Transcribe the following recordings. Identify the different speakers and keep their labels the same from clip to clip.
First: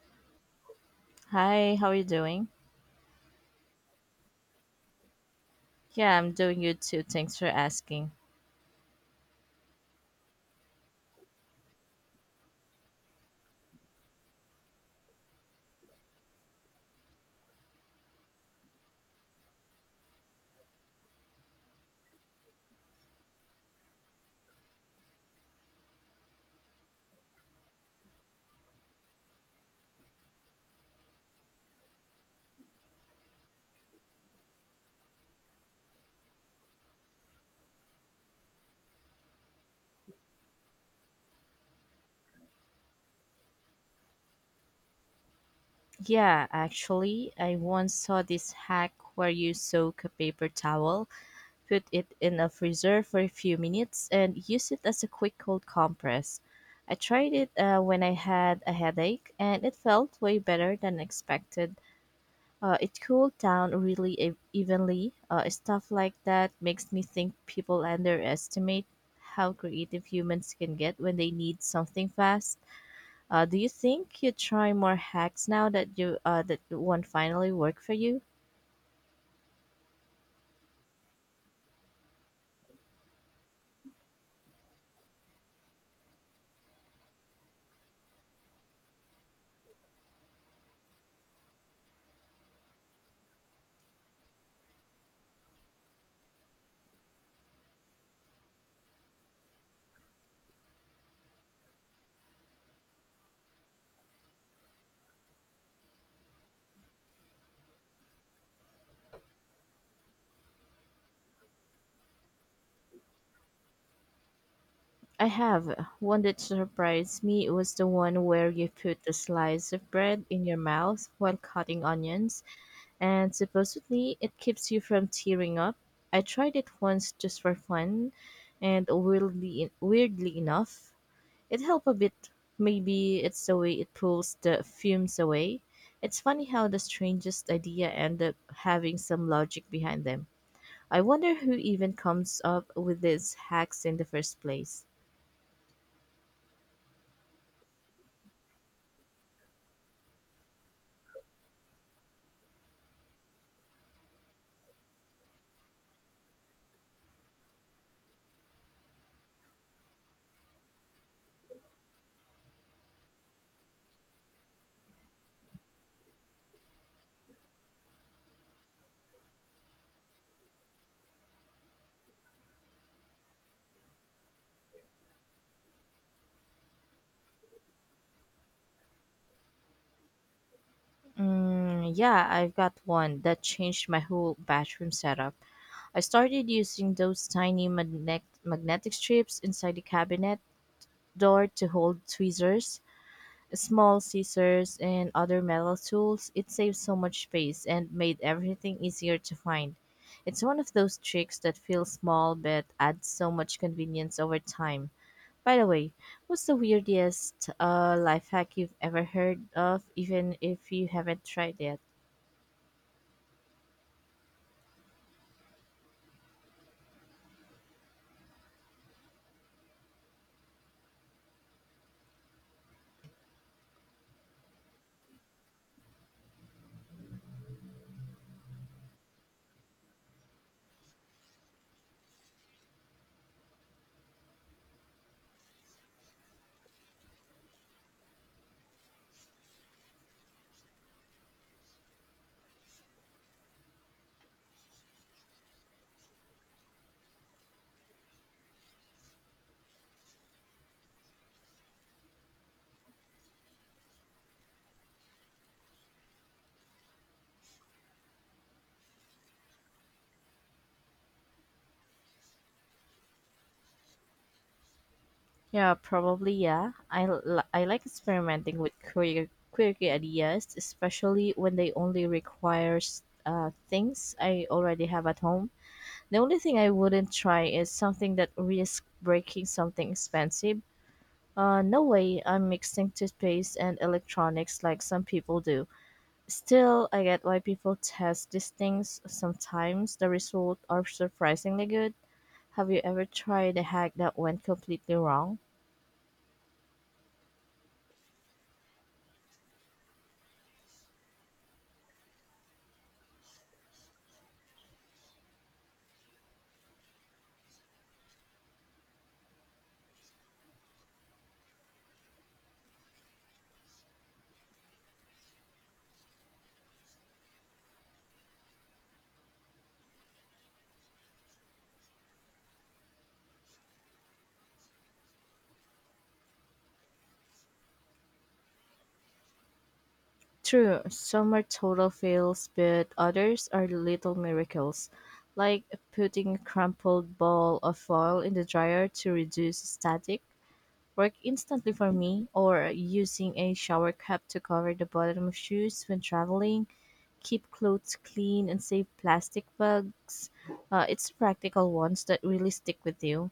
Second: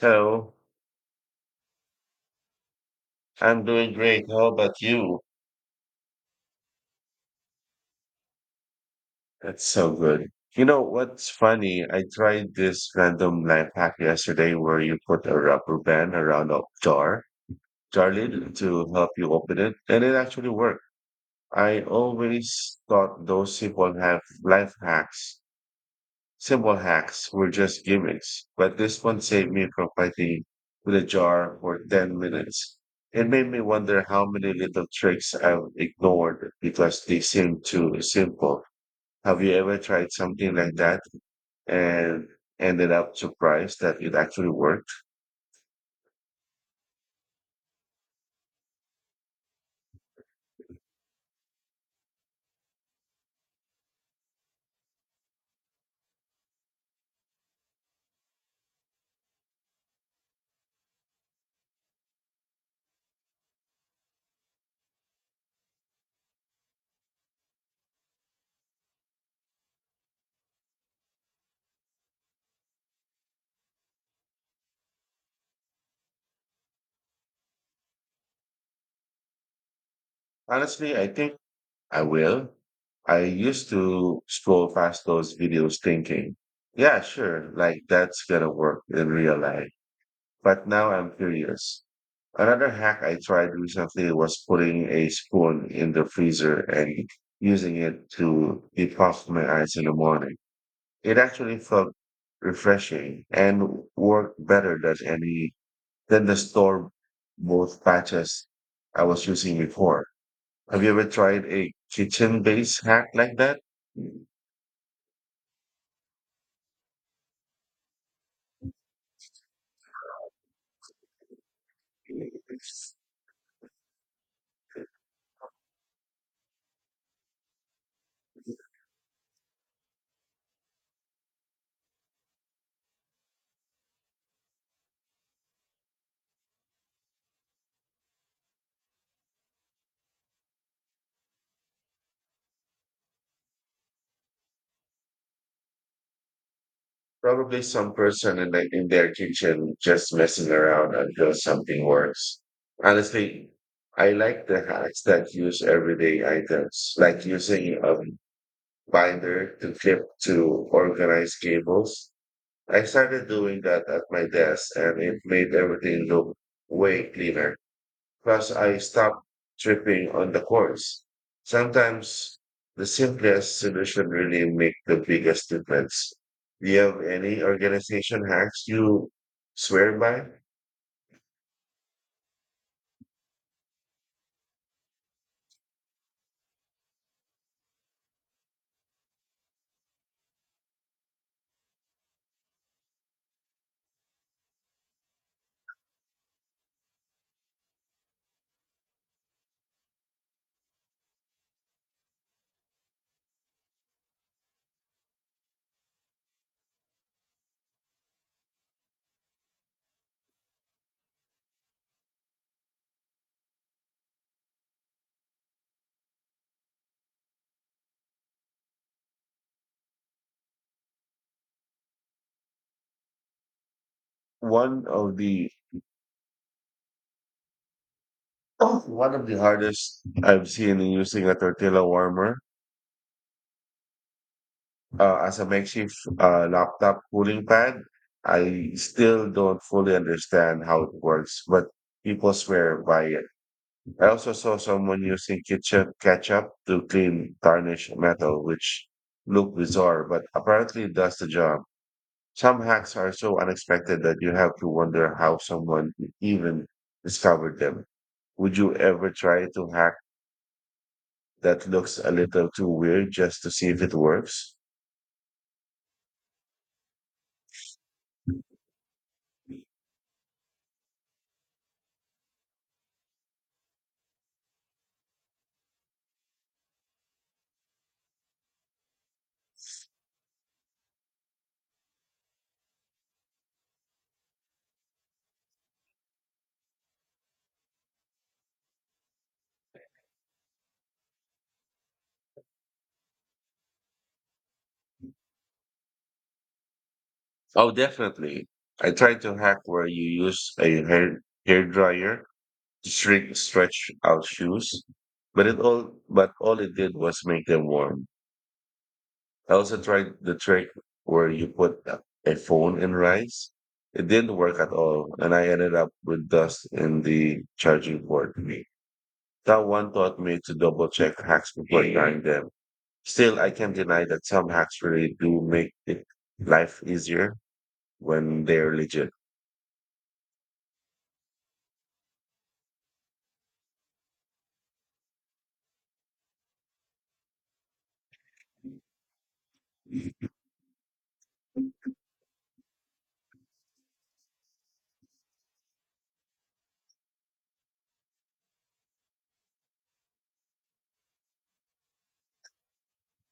Speaker 1: Hello,
Speaker 2: Hi, how are you doing?
Speaker 1: I'm doing great. How about you?
Speaker 2: Yeah, I'm doing good too. Thanks for asking.
Speaker 1: That's so good. You know what's funny? I tried this random life hack yesterday where you put a rubber band around a jar lid to help you open it, and it actually worked. I always thought those people have life hacks. Simple hacks were just gimmicks, but this one saved me from fighting with a jar for 10 minutes. It made me wonder how many little tricks I've ignored because they seemed too simple. Have you ever tried something like that and ended up surprised that it actually worked?
Speaker 2: Yeah, actually, I once saw this hack where you soak a paper towel, put it in a freezer for a few minutes, and use it as a quick cold compress. I tried it when I had a headache, and it felt way better than expected. It cooled down really evenly. Stuff like that makes me think people underestimate how creative humans can get when they need something fast. Do you think you try more hacks now that you that one finally worked for you?
Speaker 1: Honestly, I think I will. I used to scroll past those videos thinking, yeah, sure, like that's gonna work in real life. But now I'm curious. Another hack I tried recently was putting a spoon in the freezer and using it to defrost my ice in the morning. It actually felt refreshing and worked better than any, than the store both patches I was using before. Have you ever tried a kitchen based hack like that?
Speaker 2: I have one that surprised me was the one where you put a slice of bread in your mouth while cutting onions, and supposedly it keeps you from tearing up. I tried it once just for fun, and weirdly enough, it helped a bit. Maybe it's the way it pulls the fumes away. It's funny how the strangest idea end up having some logic behind them. I wonder who even comes up with these hacks in the first place.
Speaker 1: Probably some person in their kitchen just messing around until something works. Honestly, I like the hacks that use everyday items, like using a binder to clip to organize cables. I started doing that at my desk and it made everything look way cleaner because I stopped tripping on the course. Sometimes the simplest solution really make the biggest difference. Do you have any organization hacks you swear by?
Speaker 2: Mm, yeah, I've got one that changed my whole bathroom setup. I started using those tiny magnetic strips inside the cabinet door to hold tweezers, small scissors, and other metal tools. It saved so much space and made everything easier to find. It's one of those tricks that feels small but adds so much convenience over time. By the way, what's the weirdest life hack you've ever heard of, even if you haven't tried it?
Speaker 1: One of the oh, one of the hardest I've seen in using a tortilla warmer as a makeshift laptop cooling pad. I still don't fully understand how it works, but people swear by it. I also saw someone using ketchup to clean tarnished metal, which looked bizarre, but apparently it does the job. Some hacks are so unexpected that you have to wonder how someone even discovered them. Would you ever try to hack that looks a little too weird just to see if it works?
Speaker 2: Yeah, probably yeah. I like experimenting with queer, quirky ideas, especially when they only require things I already have at home. The only thing I wouldn't try is something that risks breaking something expensive. No way I'm mixing toothpaste and electronics like some people do. Still, I get why people test these things. Sometimes the results are surprisingly good. Have you ever tried a hack that went completely wrong?
Speaker 1: Oh, definitely. I tried to hack where you use a hairdryer to shrink stretch out shoes, but it all but all it did was make them warm. I also tried the trick where you put a phone in rice. It didn't work at all, and I ended up with dust in the charging port. That one taught me to double check hacks before trying them. Still, I can't deny that some hacks really do make it life easier when they're legit.
Speaker 2: True, some are total fails, but others are little miracles, like putting a crumpled ball of foil in the dryer to reduce static, work instantly for me, or using a shower cap to cover the bottom of shoes when traveling. Keep clothes clean and save plastic bags. It's practical ones that really stick with you.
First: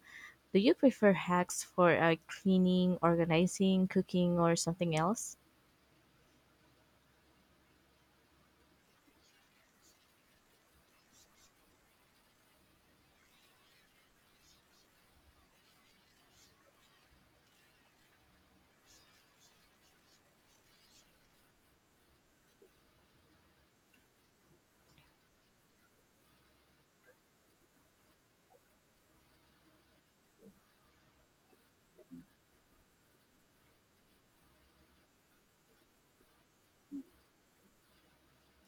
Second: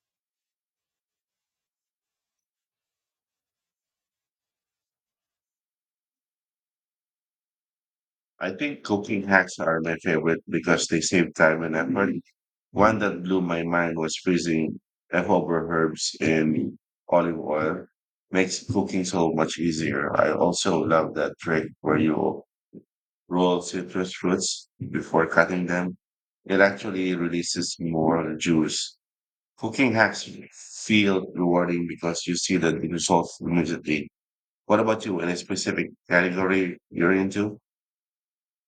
Speaker 2: Do you prefer hacks for cleaning, organizing, cooking, or something else?
Speaker 1: I think cooking hacks are my favorite because they save time and effort. One that blew my mind was freezing leftover herbs in olive oil. Makes cooking so much easier. I also love that trick where you roll citrus fruits before cutting them. It actually releases more juice. Cooking hacks feel rewarding because you see the results immediately. What about you? Any specific category you're into?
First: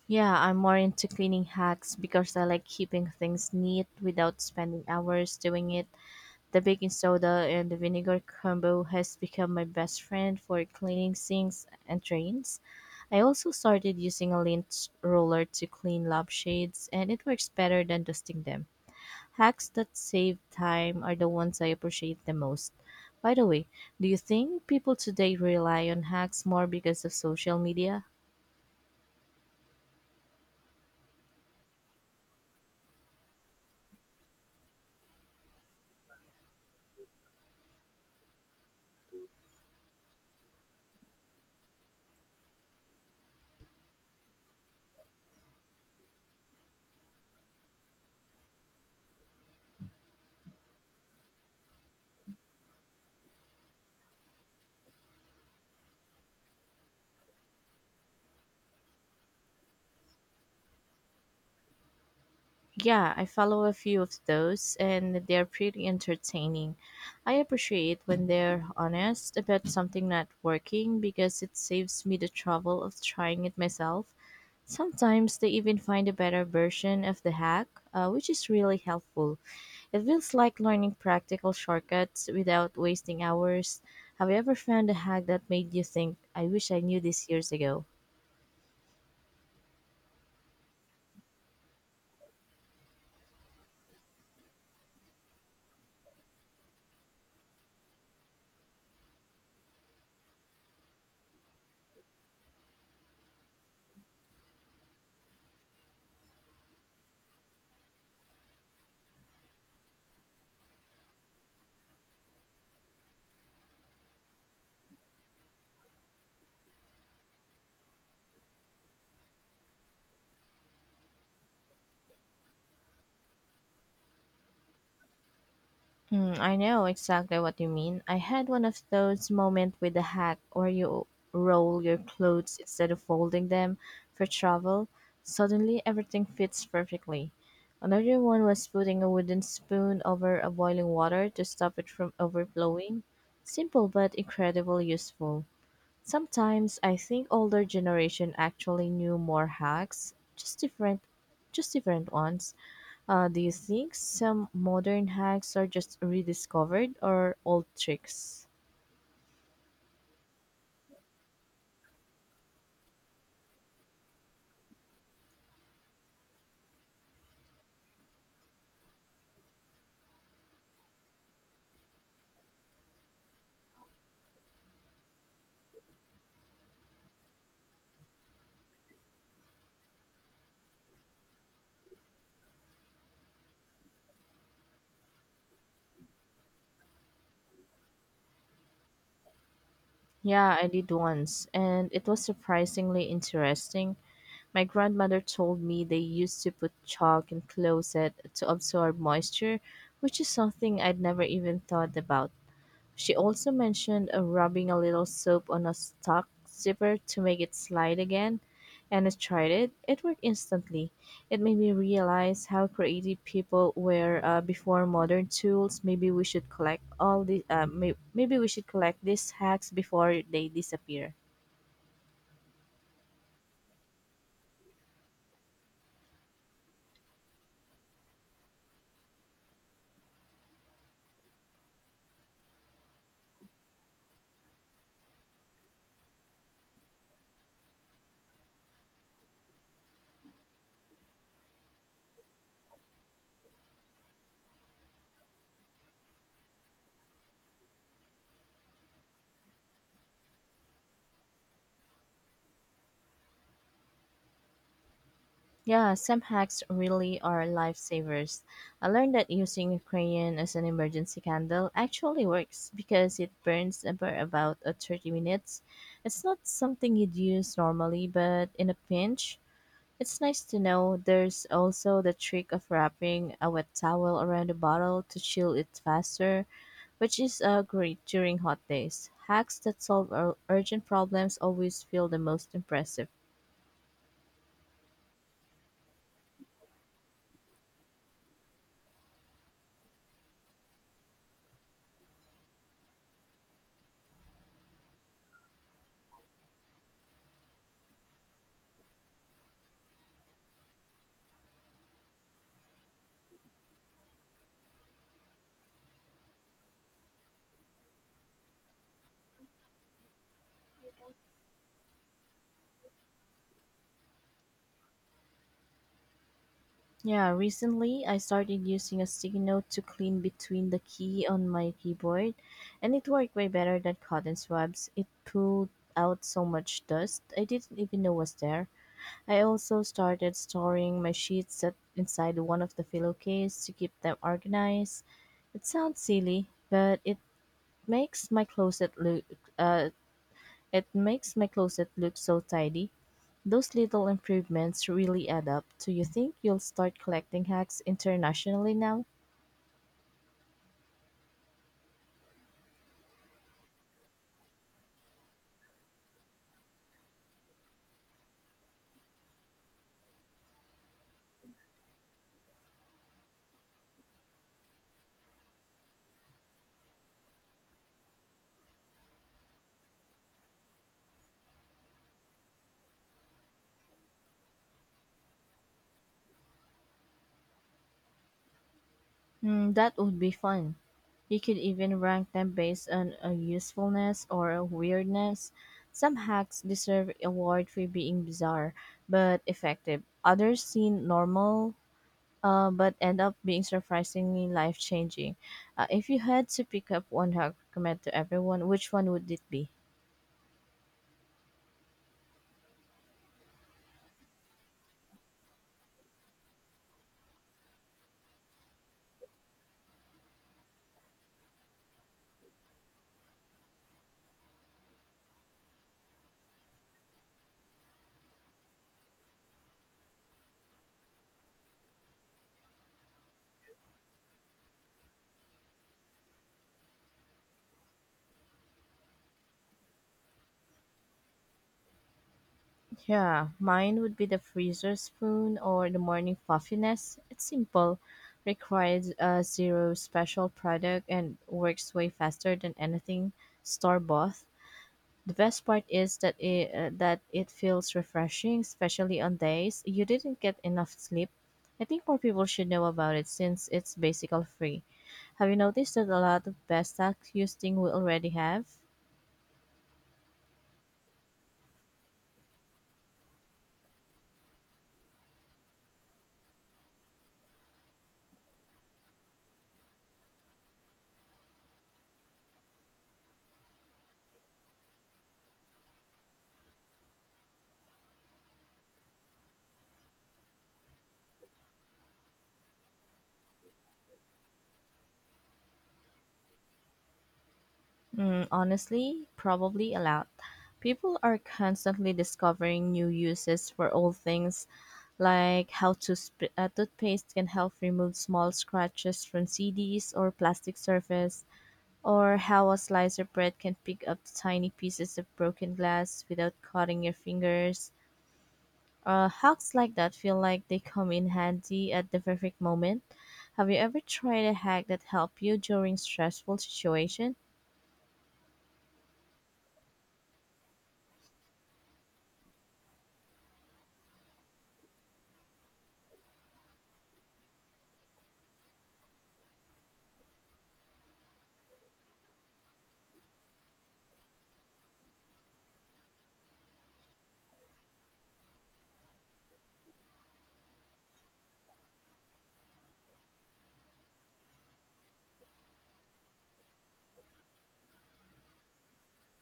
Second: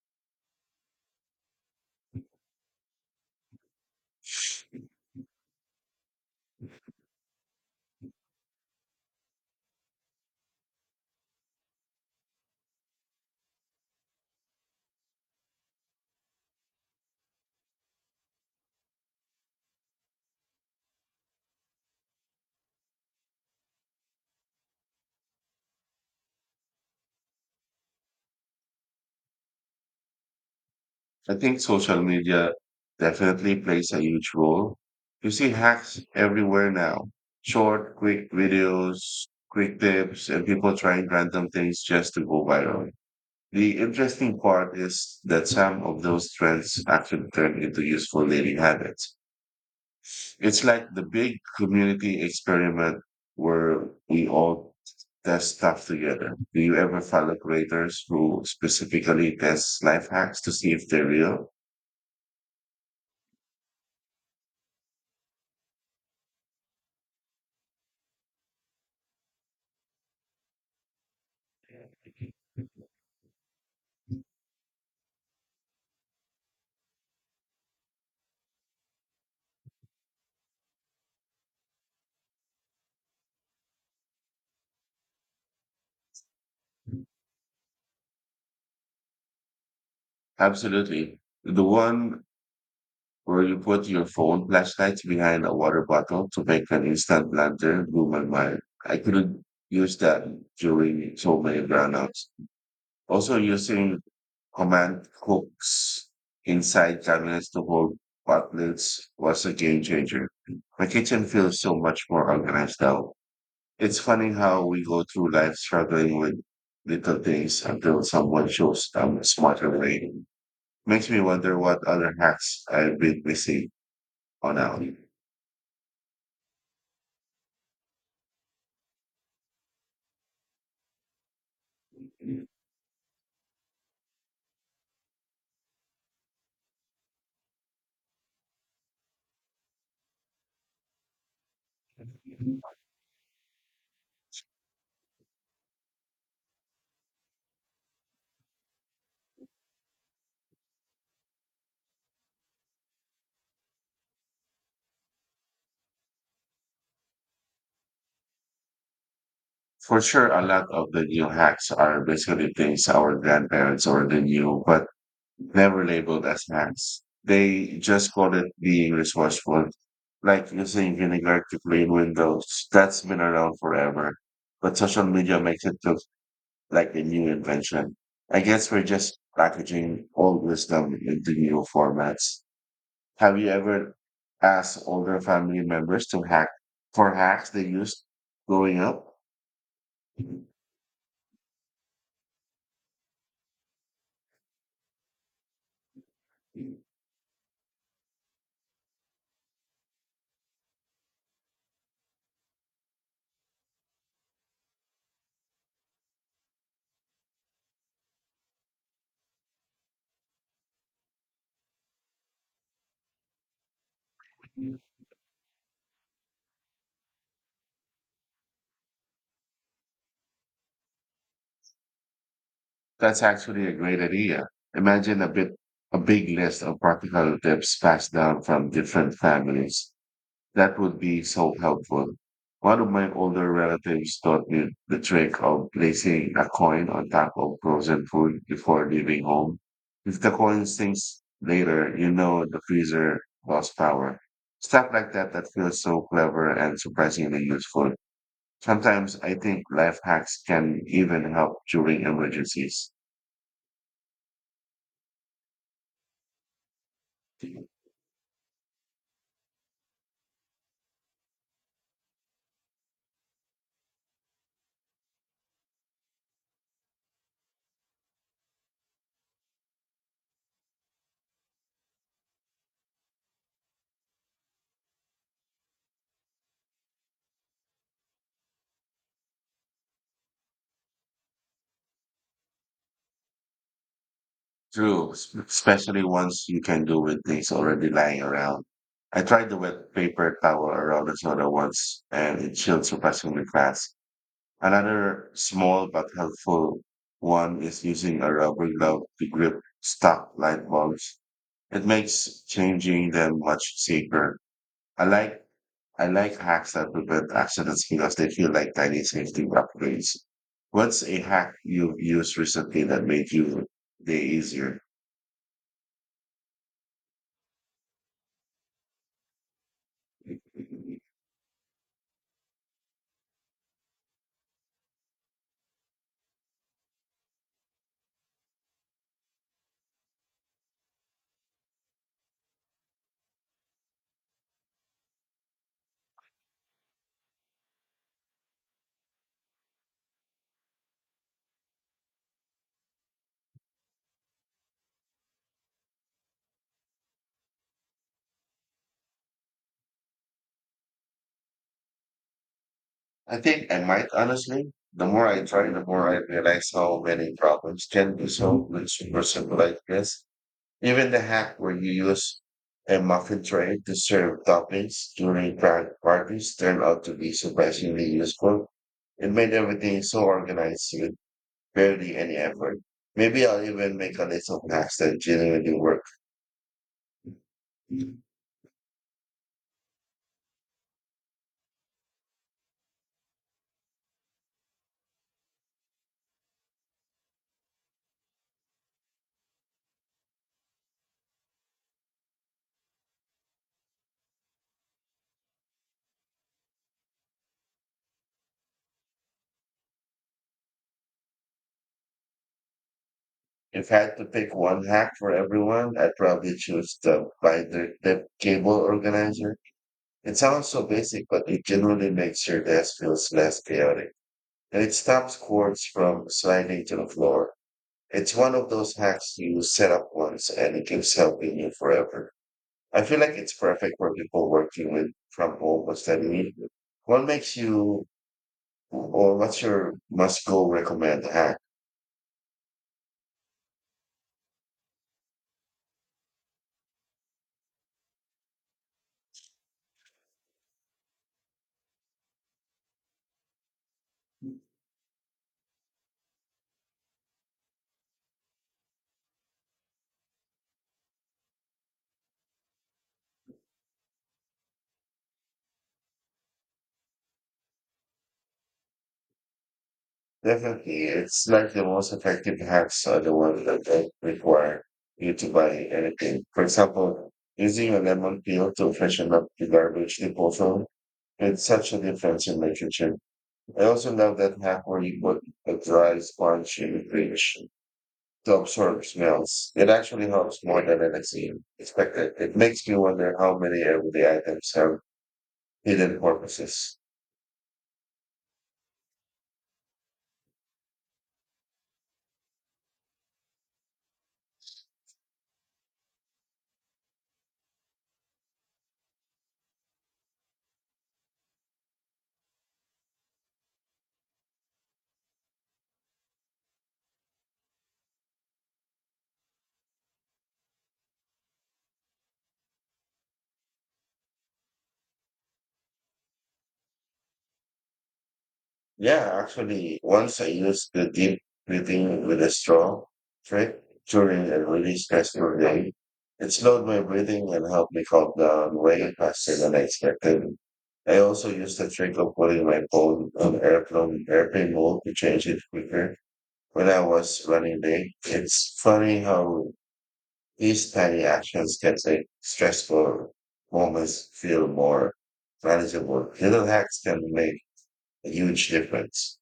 Speaker 2: Yeah, I'm more into cleaning hacks because I like keeping things neat without spending hours doing it. The baking soda and the vinegar combo has become my best friend for cleaning sinks and drains. I also started using a lint roller to clean lampshades, and it works better than dusting them. Hacks that save time are the ones I appreciate the most. By the way, do you think people today rely on hacks more because of social media?
Speaker 1: I think social media definitely plays a huge role. You see hacks everywhere now. Short, quick videos, quick tips, and people trying random things just to go viral. The interesting part is that some of those trends actually turn into useful daily habits. It's like the big community experiment where we all test stuff together. Do you ever follow creators who specifically test life hacks to see if they're real?
Speaker 2: Yeah, I follow a few of those and they're pretty entertaining. I appreciate when they're honest about something not working because it saves me the trouble of trying it myself. Sometimes they even find a better version of the hack, which is really helpful. It feels like learning practical shortcuts without wasting hours. Have you ever found a hack that made you think, I wish I knew this years ago?
Speaker 1: Absolutely. The one where you put your phone flashlight behind a water bottle to make an instant lantern blew my mind. I couldn't use that during so many brownouts. Also, using command hooks inside cabinets to hold butlets was a game changer. My kitchen feels so much more organized now. It's funny how we go through life struggling with little things until someone shows them a smarter way. Makes me wonder what other hacks I've been missing on out.
Speaker 2: Hmm, I know exactly what you mean. I had one of those moments with a hack where you roll your clothes instead of folding them for travel. Suddenly, everything fits perfectly. Another one was putting a wooden spoon over a boiling water to stop it from overflowing. Simple but incredibly useful. Sometimes I think older generation actually knew more hacks, just different ones. Do you think some modern hacks are just rediscovered or old tricks?
Speaker 1: For sure, a lot of the new hacks are basically things our grandparents already knew, but never labeled as hacks. They just call it being resourceful, like using vinegar to clean windows. That's been around forever, but social media makes it look like a new invention. I guess we're just packaging old wisdom into new formats. Have you ever asked older family members to hack for hacks they used growing up?
Speaker 2: Yeah, I did once, and it was surprisingly interesting. My grandmother told me they used to put chalk in closet to absorb moisture, which is something I'd never even thought about. She also mentioned rubbing a little soap on a stock zipper to make it slide again, and I tried it. It worked instantly. It made me realize how creative people were before modern tools. Maybe we should collect all the maybe we should collect these hacks before they disappear.
Speaker 1: That's actually a great idea. Imagine a big list of practical tips passed down from different families. That would be so helpful. One of my older relatives taught me the trick of placing a coin on top of frozen food before leaving home. If the coin sinks later, you know the freezer lost power. Stuff like that feels so clever and surprisingly useful. Sometimes I think life hacks can even help during emergencies.
Speaker 2: Yeah, some hacks really are lifesavers. I learned that using a crayon as an emergency candle actually works because it burns for about 30 minutes. It's not something you'd use normally, but in a pinch, it's nice to know. There's also the trick of wrapping a wet towel around the bottle to chill it faster, which is great during hot days. Hacks that solve urgent problems always feel the most impressive.
Speaker 1: True, s- especially once you can do with things already lying around. I tried the wet paper towel around the soda once, and it chilled surprisingly fast. Another small but helpful one is using a rubber glove to grip stuck light bulbs. It makes changing them much safer. I like I like hacks that prevent accidents because they feel like tiny safety upgrades. What's a hack you've used recently that made your day easier?
Speaker 2: Yeah, recently I started using a sticky note to clean between the key on my keyboard, and it worked way better than cotton swabs. It pulled out so much dust I didn't even know was there. I also started storing my sheets at, inside one of the pillowcase to keep them organized. It sounds silly, but it makes my closet look uh, it makes my closet look so tidy. Those little improvements really add up. Do you think you'll start collecting hacks internationally now?
Speaker 1: I think I might, honestly. The more I try, the more I realize how many problems can be solved with super simple ideas. Even the hack where you use a muffin tray to serve toppings during private parties turned out to be surprisingly useful. It made everything so organized with barely any effort. Maybe I'll even make a list of hacks that genuinely work.
Speaker 2: Hmm, that would be fun. You could even rank them based on a usefulness or a weirdness. Some hacks deserve award for being bizarre but effective. Others seem normal but end up being surprisingly life changing. If you had to pick up one hack recommend to everyone, which one would it be?
Speaker 1: If I had to pick one hack for everyone, I'd probably choose the binder clip cable organizer. It sounds so basic, but it genuinely makes your desk feels less chaotic. And it stops cords from sliding to the floor. It's one of those hacks you set up once and it keeps helping you forever. I feel like it's perfect for people working with from home or studying. What makes you, or what's your must go recommend hack?
Speaker 2: Yeah, mine would be the freezer spoon or the morning fluffiness. It's simple, requires zero special product, and works way faster than anything store bought. The best part is that it feels refreshing, especially on days you didn't get enough sleep. I think more people should know about it since it's basically free. Have you noticed that a lot of best hacks you think we already have?
Speaker 1: Definitely, it's like the most effective hacks are the ones that don't require you to buy anything. For example, using a lemon peel to freshen up the garbage disposal. It's such a difference in my kitchen. I also love that hack where you put a dry sponge in the fridge to absorb smells. It actually helps more than I expected. It makes me wonder how many everyday items have hidden purposes.
Speaker 2: Mm, honestly, probably a lot. People are constantly discovering new uses for old things, like how toothpaste can help remove small scratches from CDs or plastic surface, or how a slice of bread can pick up tiny pieces of broken glass without cutting your fingers. Hacks like that feel like they come in handy at the perfect moment. Have you ever tried a hack that helped you during stressful situation?
Speaker 1: Yeah, actually, once I used the deep breathing with a straw trick during a really stressful day. It slowed my breathing and helped me calm down way faster than I expected. I also used the trick of putting my phone on airplane mode to change it quicker when I was running late. It's funny how these tiny actions can make stressful moments feel more manageable. Little hacks can make a huge difference.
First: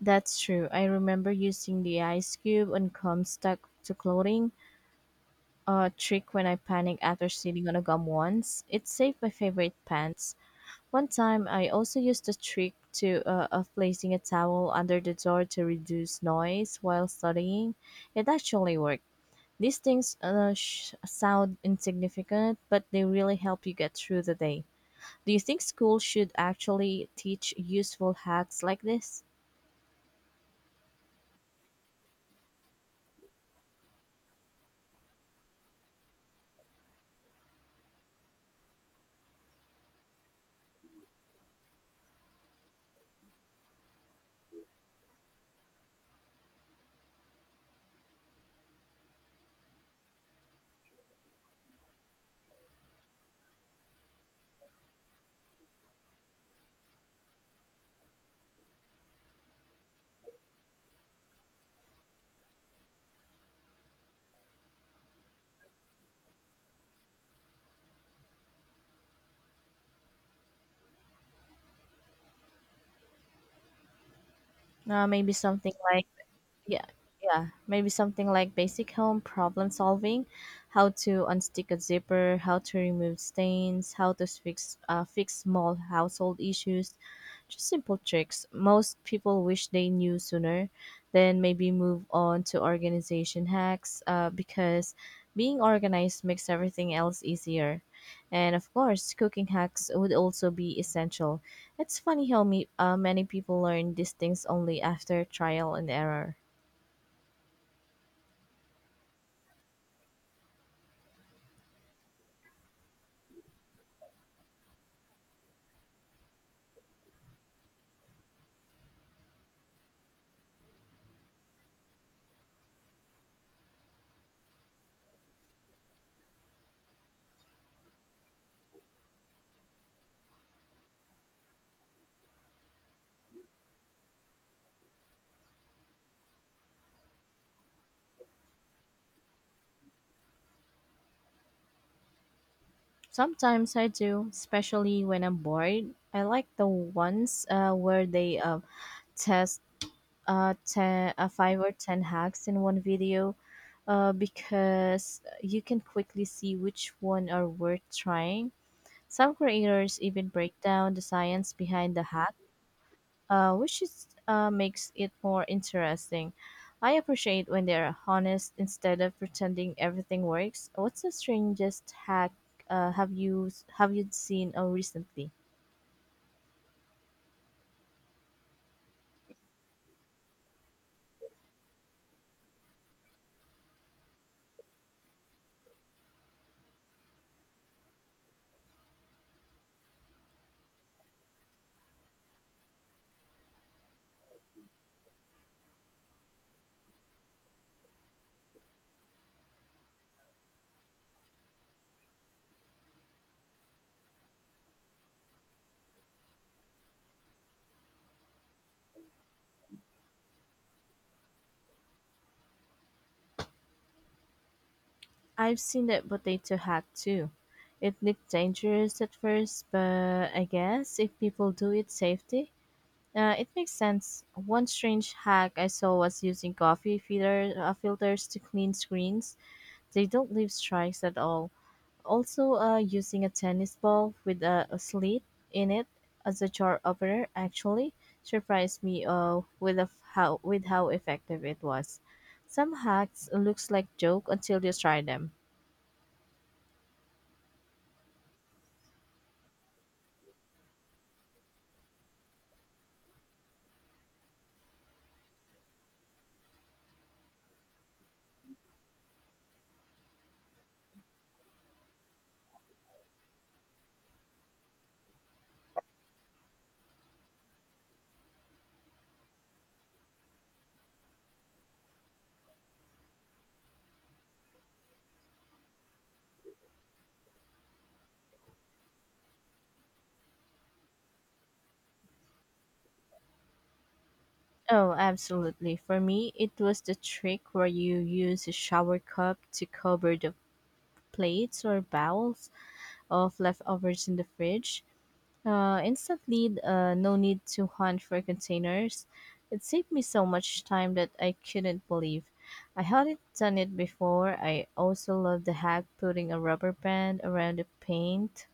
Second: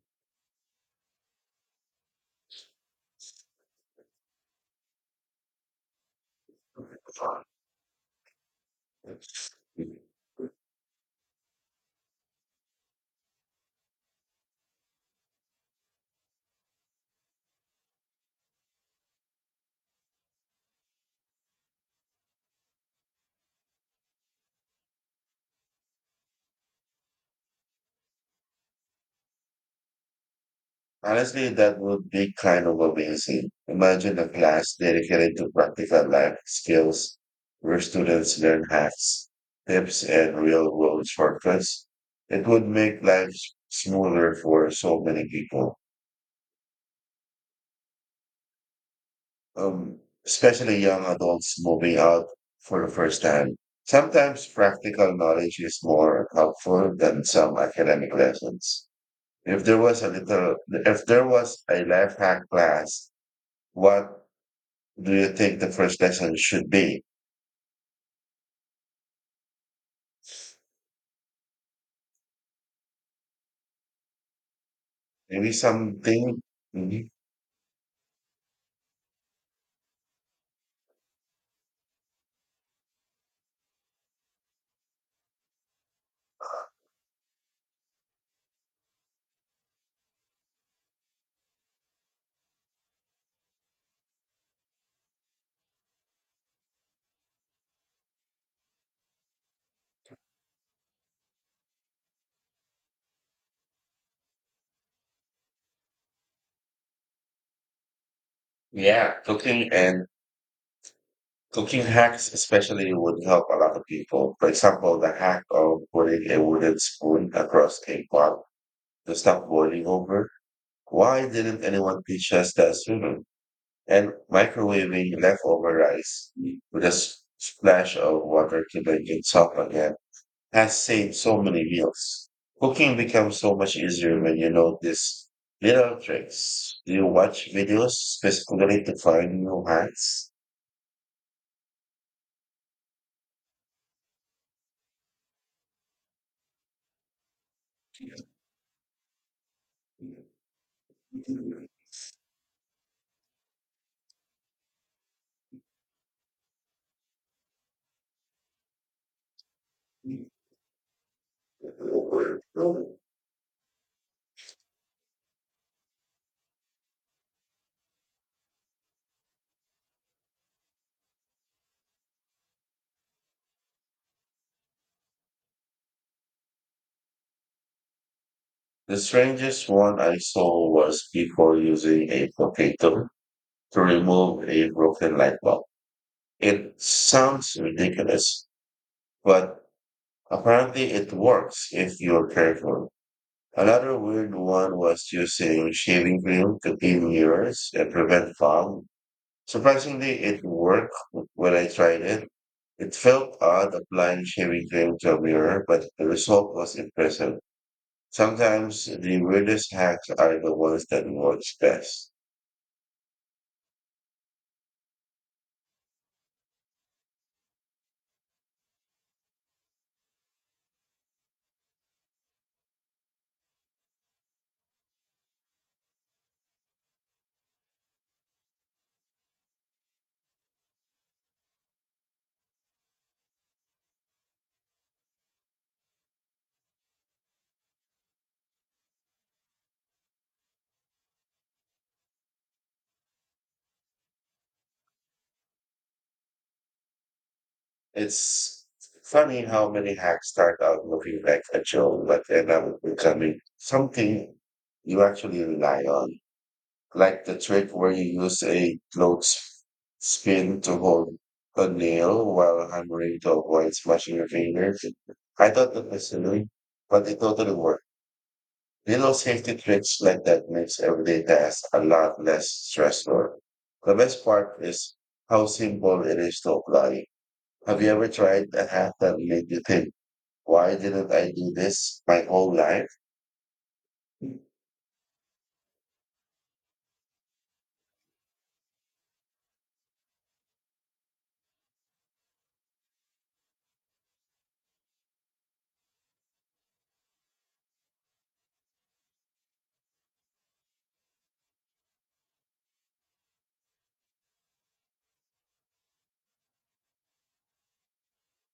Speaker 2: That's true. I remember using the ice cube on gum stuck to clothing, a trick when I panicked after sitting on a gum once. It saved my favorite pants. One time, I also used the trick to of placing a towel under the door to reduce noise while studying. It actually worked. These things sound insignificant, but they really help you get through the day. Do you think school should actually teach useful hacks like this?
Speaker 1: Honestly, that would be kind of amazing. Imagine a class dedicated to practical life skills where students learn hacks, tips, and real world shortcuts. It would make life smoother for so many people, um, especially young adults moving out for the first time. Sometimes practical knowledge is more helpful than some academic lessons. If there was a little, if there was a life hack class, what do you think the first lesson should be?
Speaker 2: Maybe
Speaker 1: Maybe
Speaker 2: something like
Speaker 1: something.
Speaker 2: yeah,
Speaker 1: Mhm.
Speaker 2: yeah. Maybe something like basic home problem solving, how to unstick a zipper, how to remove stains, how to fix small household issues. Just simple tricks. Most people wish they knew sooner. Then maybe move on to organization hacks because being organized makes everything else easier. And of course, cooking hacks would also be essential. It's funny how many people learn these things only after trial and error.
Speaker 1: Yeah, cooking and cooking hacks, especially would help a lot of people. For example, the hack of putting a wooden spoon across a pot to stop boiling over. Why didn't anyone teach us that sooner? And microwaving leftover rice with a s- splash of water to make it soft again has saved so many meals. Cooking becomes so much easier when you know these little tricks. Do you watch videos specifically to find new hacks?
Speaker 2: Sometimes I do, especially when I'm bored. I like the ones where they test five or ten hacks in one video because you can quickly see which one are worth trying. Some creators even break down the science behind the hack which makes it more interesting. I appreciate when they're honest instead of pretending everything works. What's the strangest hack uh, have you have you seen recently?
Speaker 1: The strangest one I saw was before using a potato to remove a broken light bulb. It sounds ridiculous, but apparently it works if you're careful. Another weird one was using shaving cream to clean mirrors and prevent fog. Surprisingly, it worked when I tried it. It felt odd applying shaving cream to a mirror, but the result was impressive. Sometimes the weirdest hacks are the ones that work best.
Speaker 2: I've seen that potato hack too. It looked dangerous at first, but I guess if people do it safely, it makes sense. One strange hack I saw was using filters to clean screens. They don't leave stripes at all. Also, using a tennis ball with a slit in it as a jar opener actually surprised me with how effective it was. Some hacks looks like joke until you try them.
Speaker 1: It's funny how many hacks start out looking like a joke, but end up becoming something you actually rely on, like the trick where you use a clothes spin to hold a nail while hammering to avoid smashing your fingers. I thought that was silly, but it totally worked. Little safety tricks like that makes everyday tasks a lot less stressful. The best part is how simple it is to apply. Have you ever tried a hack that made you think, why didn't I do this my whole life?
Speaker 2: Oh, absolutely. For me, it was the trick where you use a shower cup to cover the plates or bowls of leftovers in the fridge. Instantly, no need to hunt for containers. It saved me so much time that I couldn't believe. I hadn't done it before. I also love the hack putting a rubber band around the paint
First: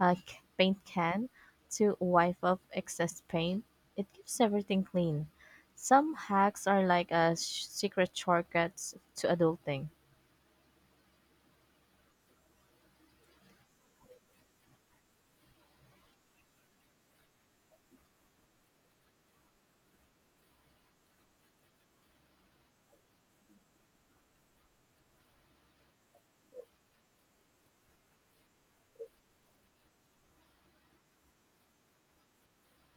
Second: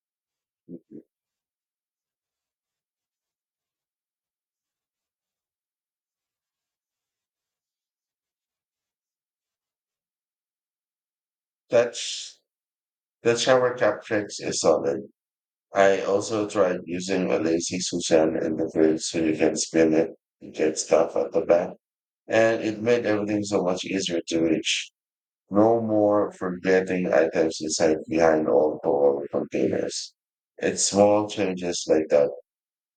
Speaker 2: uh, c- paint can to wipe up excess paint. It keeps everything clean. Some hacks are like a secret shortcuts to adulting.
Speaker 1: That's the shower cap tricks is solid. I also tried using a lazy Susan interface so you can spin it and get stuff at the back. And it made everything so much easier to reach. No more forgetting items inside behind all door containers. It's small changes like that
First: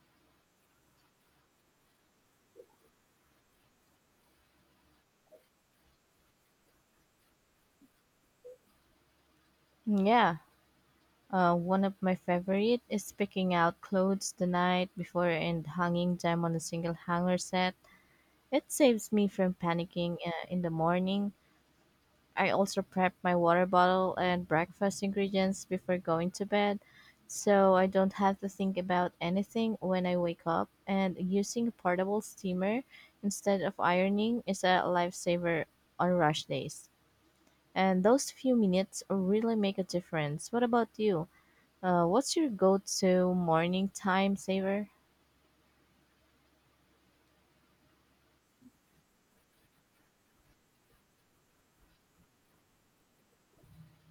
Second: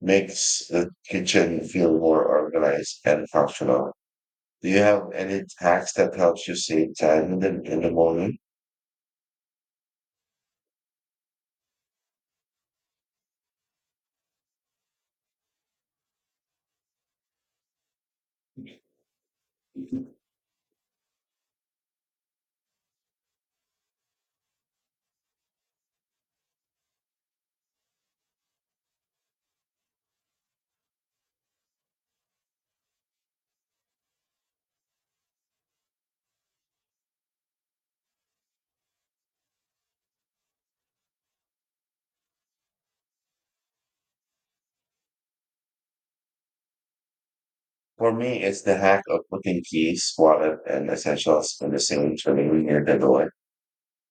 Speaker 1: makes the kitchen feel more organized and functional. Do you have any hacks that helps you save time in the morning?
Speaker 2: Yeah, one of my favorite is picking out clothes the night before and hanging them on a single hanger set. It saves me from panicking in the morning. I also prep my water bottle and breakfast ingredients before going to bed, so I don't have to think about anything when I wake up. And using a portable steamer instead of ironing is a lifesaver on rush days. And those few minutes really make a difference. What about you? What's your go-to morning time saver?
Speaker 1: For me, it's the hack of putting keys, wallet, and essentials in the same tray near the door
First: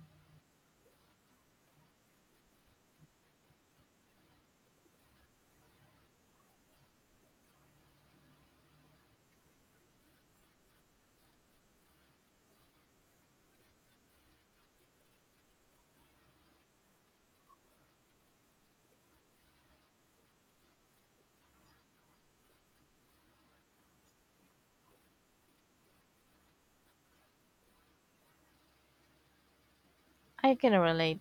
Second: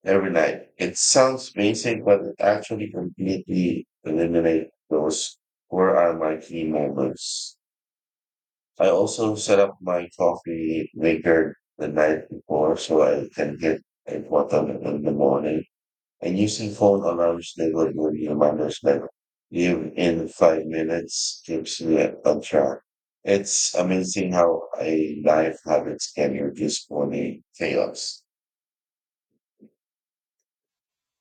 Speaker 1: every night. It sounds basic, but it actually completely eliminates those where are my key moments. I also set up my coffee maker the night before so I can get a bottle in the morning. I using phone alarms that like would give you reminders that you in 5 minutes keeps me at- on track. It's amazing how a life habits can reduce morning chaos.
Speaker 2: I can relate.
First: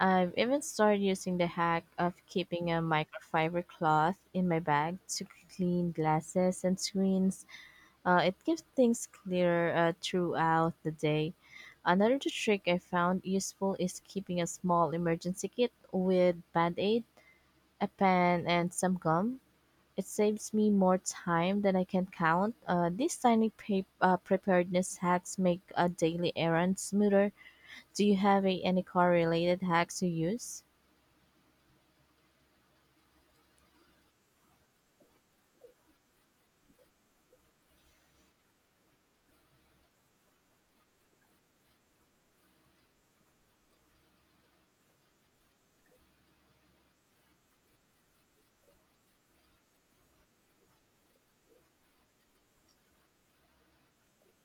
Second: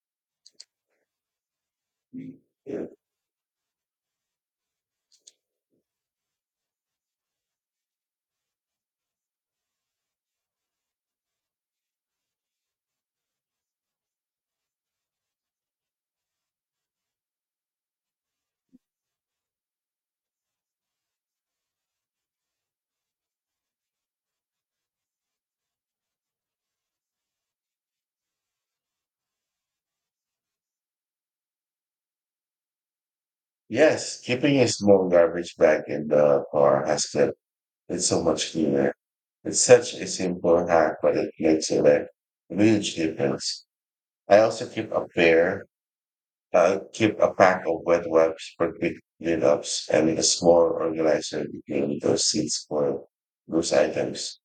Speaker 2: I've even started using the hack of keeping a
Speaker 1: Yeah.
Speaker 2: microfiber cloth in my bag to clean glasses and screens. It keeps things clearer throughout the day. Another trick I found useful is keeping a small emergency kit with band-aid, a pen, and some gum. It saves me more time than I can count. These tiny preparedness hacks make a daily errand smoother. Do you have any car related hacks you use?
Speaker 1: Yes, keeping a small garbage bag in the car has kept it so much cleaner. It's such a simple hack, but it makes a like, huge difference. I also keep a pair I keep a pack of wet wipes for quick cleanups and a small organizer between the seats for loose items.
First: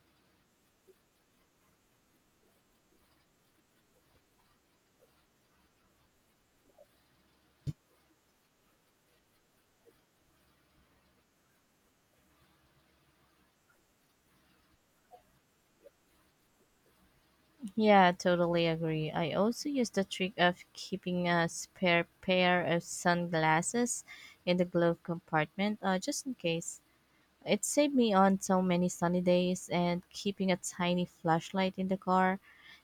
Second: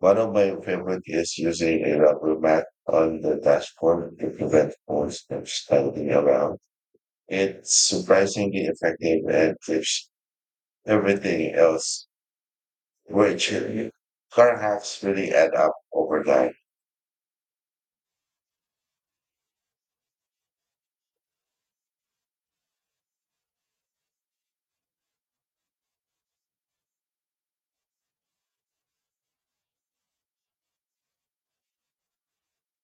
Speaker 1: One of my favorite is using a rubber mat on the dashboard to prevent phones from sliding around. It's surprisingly effective and keeps everything else very chill. Car hacks really add up over time.
Speaker 2: Yeah, totally agree. I also use the trick of keeping a spare pair of sunglasses in the glove compartment, just in case. It saved me on so many sunny days, and keeping a tiny flashlight in the car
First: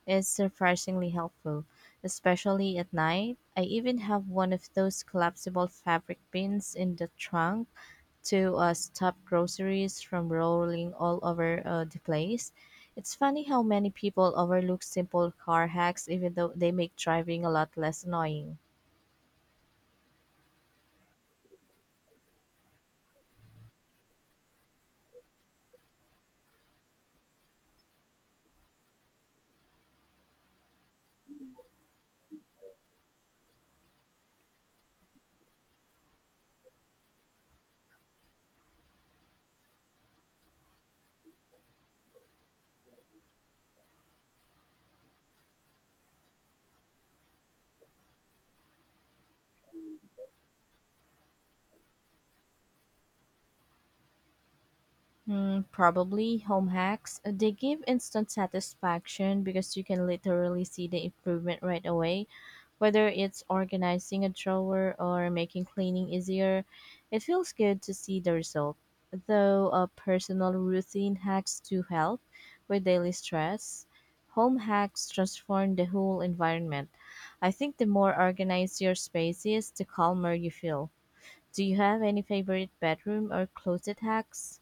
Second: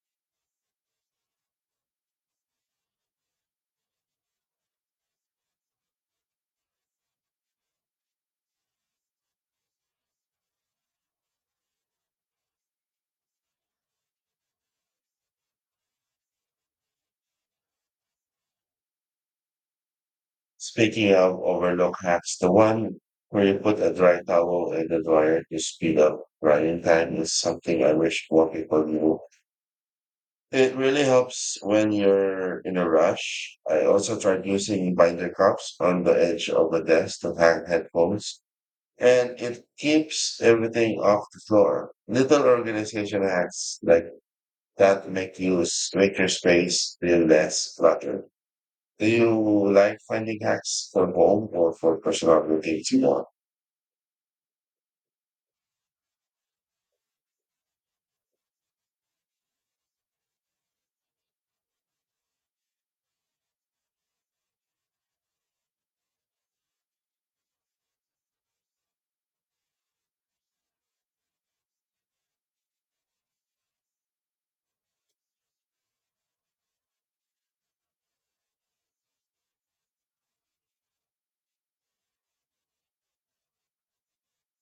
Speaker 2: is surprisingly helpful, especially at night. I even have one of those collapsible fabric bins in the trunk to stop groceries from rolling all over the place. It's funny how many people overlook simple car hacks, even though they make driving a lot less annoying.
Speaker 1: Speaking of overlook hacks, the one where you put a dry towel in the dryer to speed up drying time is something I wish more people knew. It really helps when you're in a rush. I also tried using binder cups on the edge of the desk to hang headphones, and it keeps everything off the floor. Little organization hacks like that make make your space feel less cluttered. Do you like finding hacks for home or for personal routines more?
Speaker 2: Hmm, probably home hacks. They give instant satisfaction because you can literally see the improvement right away. Whether it's organizing a drawer or making cleaning easier, it feels good to see the result. Though a personal routine hacks do help with daily stress, home hacks transform the whole environment. I think the more organized your space is, the calmer you feel. Do you have any favorite bedroom or closet hacks?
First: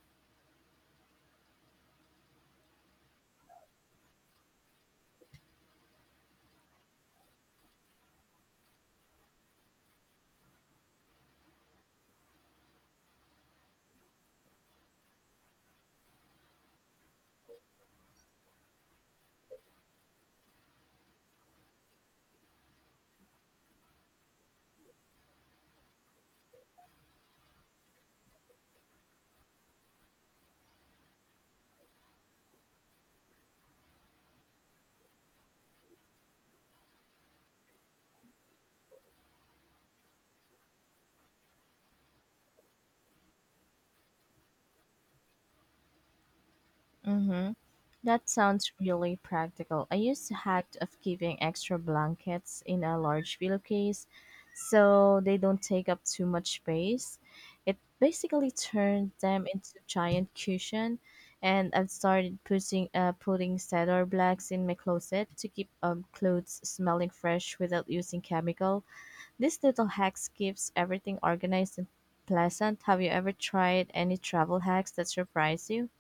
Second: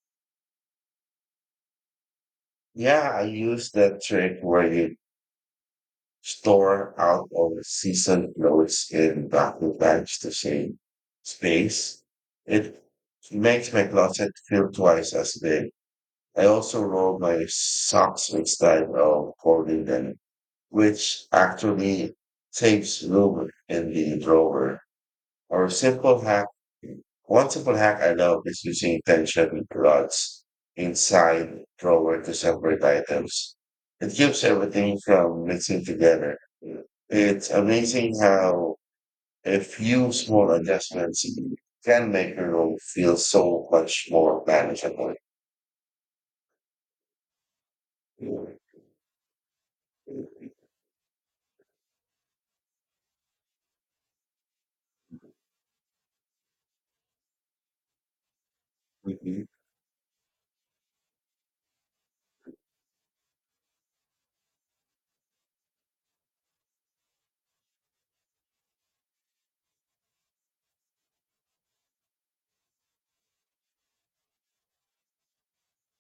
Speaker 1: Yeah, I use that trick where you store out of season clothes in plastic bags to save space. It makes my closet feel twice as big. I also roll my socks with style of folding them, which actually saves room in the drawer. Or a simple hack. One simple hack I love is using tension rods inside drawer to separate items. It keeps everything from mixing together. It's amazing how a few small adjustments can make your room feel so much more manageable.
Speaker 2: Mm-hmm. That
Speaker 1: Mhm.
Speaker 2: sounds really practical. I used to hack of keeping extra blankets in a large pillowcase so they don't take up too much space. It basically turned
Speaker 1: Okay,
Speaker 2: them into giant cushion, and I've started putting cedar blacks in my closet to keep clothes smelling fresh without using chemical. This little hacks keeps everything organized and pleasant. Have you ever tried any travel hacks that surprise you,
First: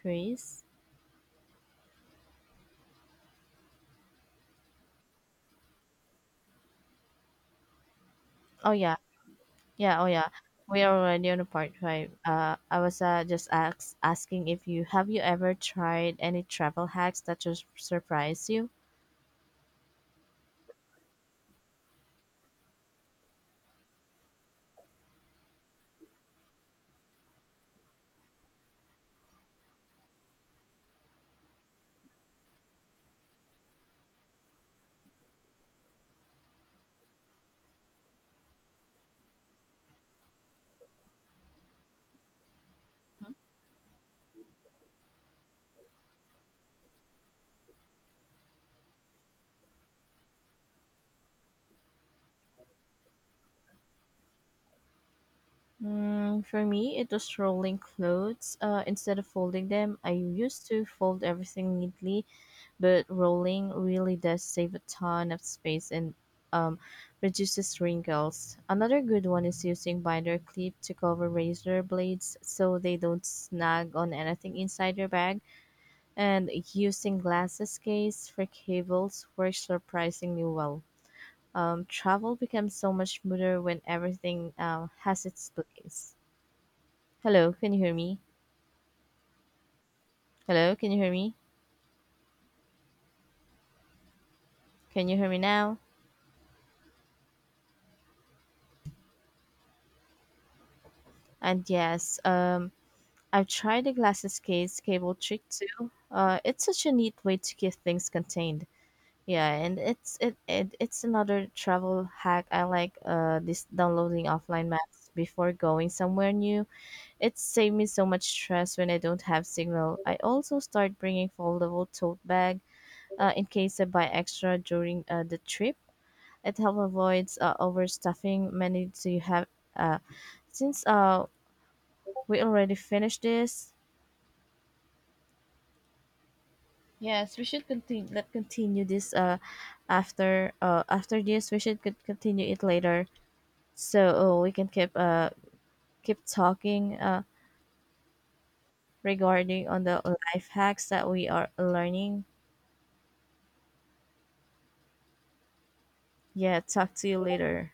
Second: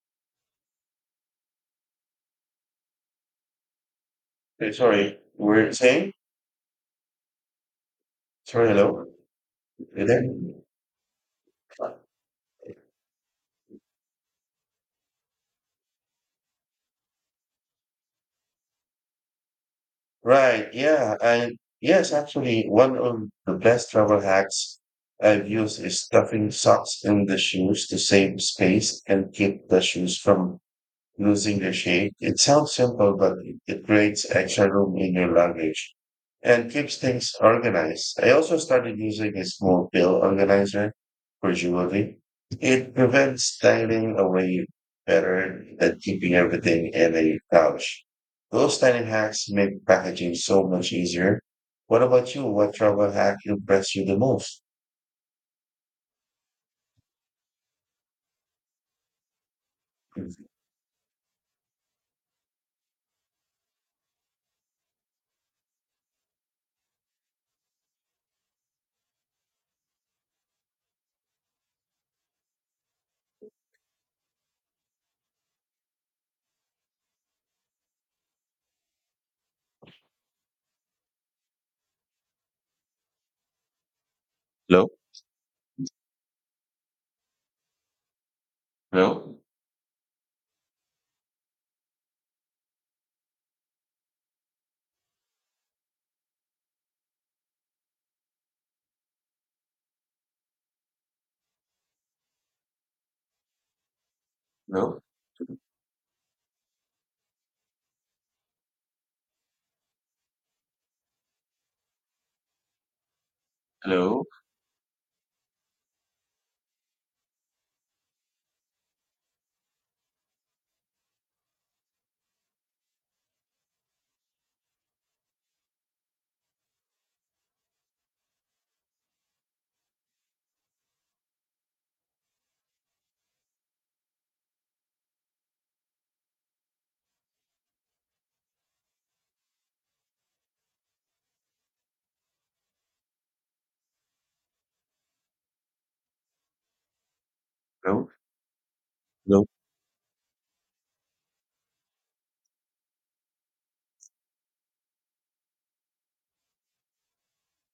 Speaker 2: Chris?
Speaker 1: sorry, we're saying? Sorry,
Speaker 2: Oh yeah.
Speaker 1: hello?
Speaker 2: Yeah,
Speaker 1: You
Speaker 2: oh
Speaker 1: there?
Speaker 2: yeah. We are already on a part five. I was just asking if you have you ever tried any travel hacks that just surprise you?
Speaker 1: Right. Yeah. And yes, actually, one of the best travel hacks I've used is stuffing socks in the shoes to save space and keep the shoes from using the sheet. It sounds simple, but it creates extra room in your luggage and keeps things organized. I also started using a small bill organizer for jewelry. It prevents styling away better than keeping everything in a pouch. Those tiny hacks make packaging so much easier. What about you? What travel hack impressed you the most?
Speaker 2: Mm, for me, it was rolling clothes. Instead of folding them, I used to fold everything neatly, but rolling really does save a ton of space and um, reduces wrinkles. Another good one is using binder clip to cover razor blades so they don't snag on anything inside your bag, and using glasses case for cables works surprisingly well. Travel becomes so much smoother when everything
Speaker 1: Hello,
Speaker 2: has its place. Hello, can you hear me?
Speaker 1: hello,
Speaker 2: Hello, can you hear me? Can you hear me now? And yes, I've tried the glasses case
Speaker 1: hello,
Speaker 2: cable trick too. It's such a neat way to keep things contained. Yeah, and it's it, it it's another travel hack I like. This
Speaker 1: hello,
Speaker 2: downloading offline maps before going somewhere new. It saved me so much stress when I don't have signal. I also start bringing foldable tote bag, in case I buy extra during the trip. It helps avoid overstuffing. Many do you have? Uh, since we already finished this, yes, we should continue. Let continue this after after this. We should could continue it later, so we can keep talking
Speaker 1: hello, hello.
Speaker 2: regarding on the life hacks that we are learning. Yeah, talk to you later.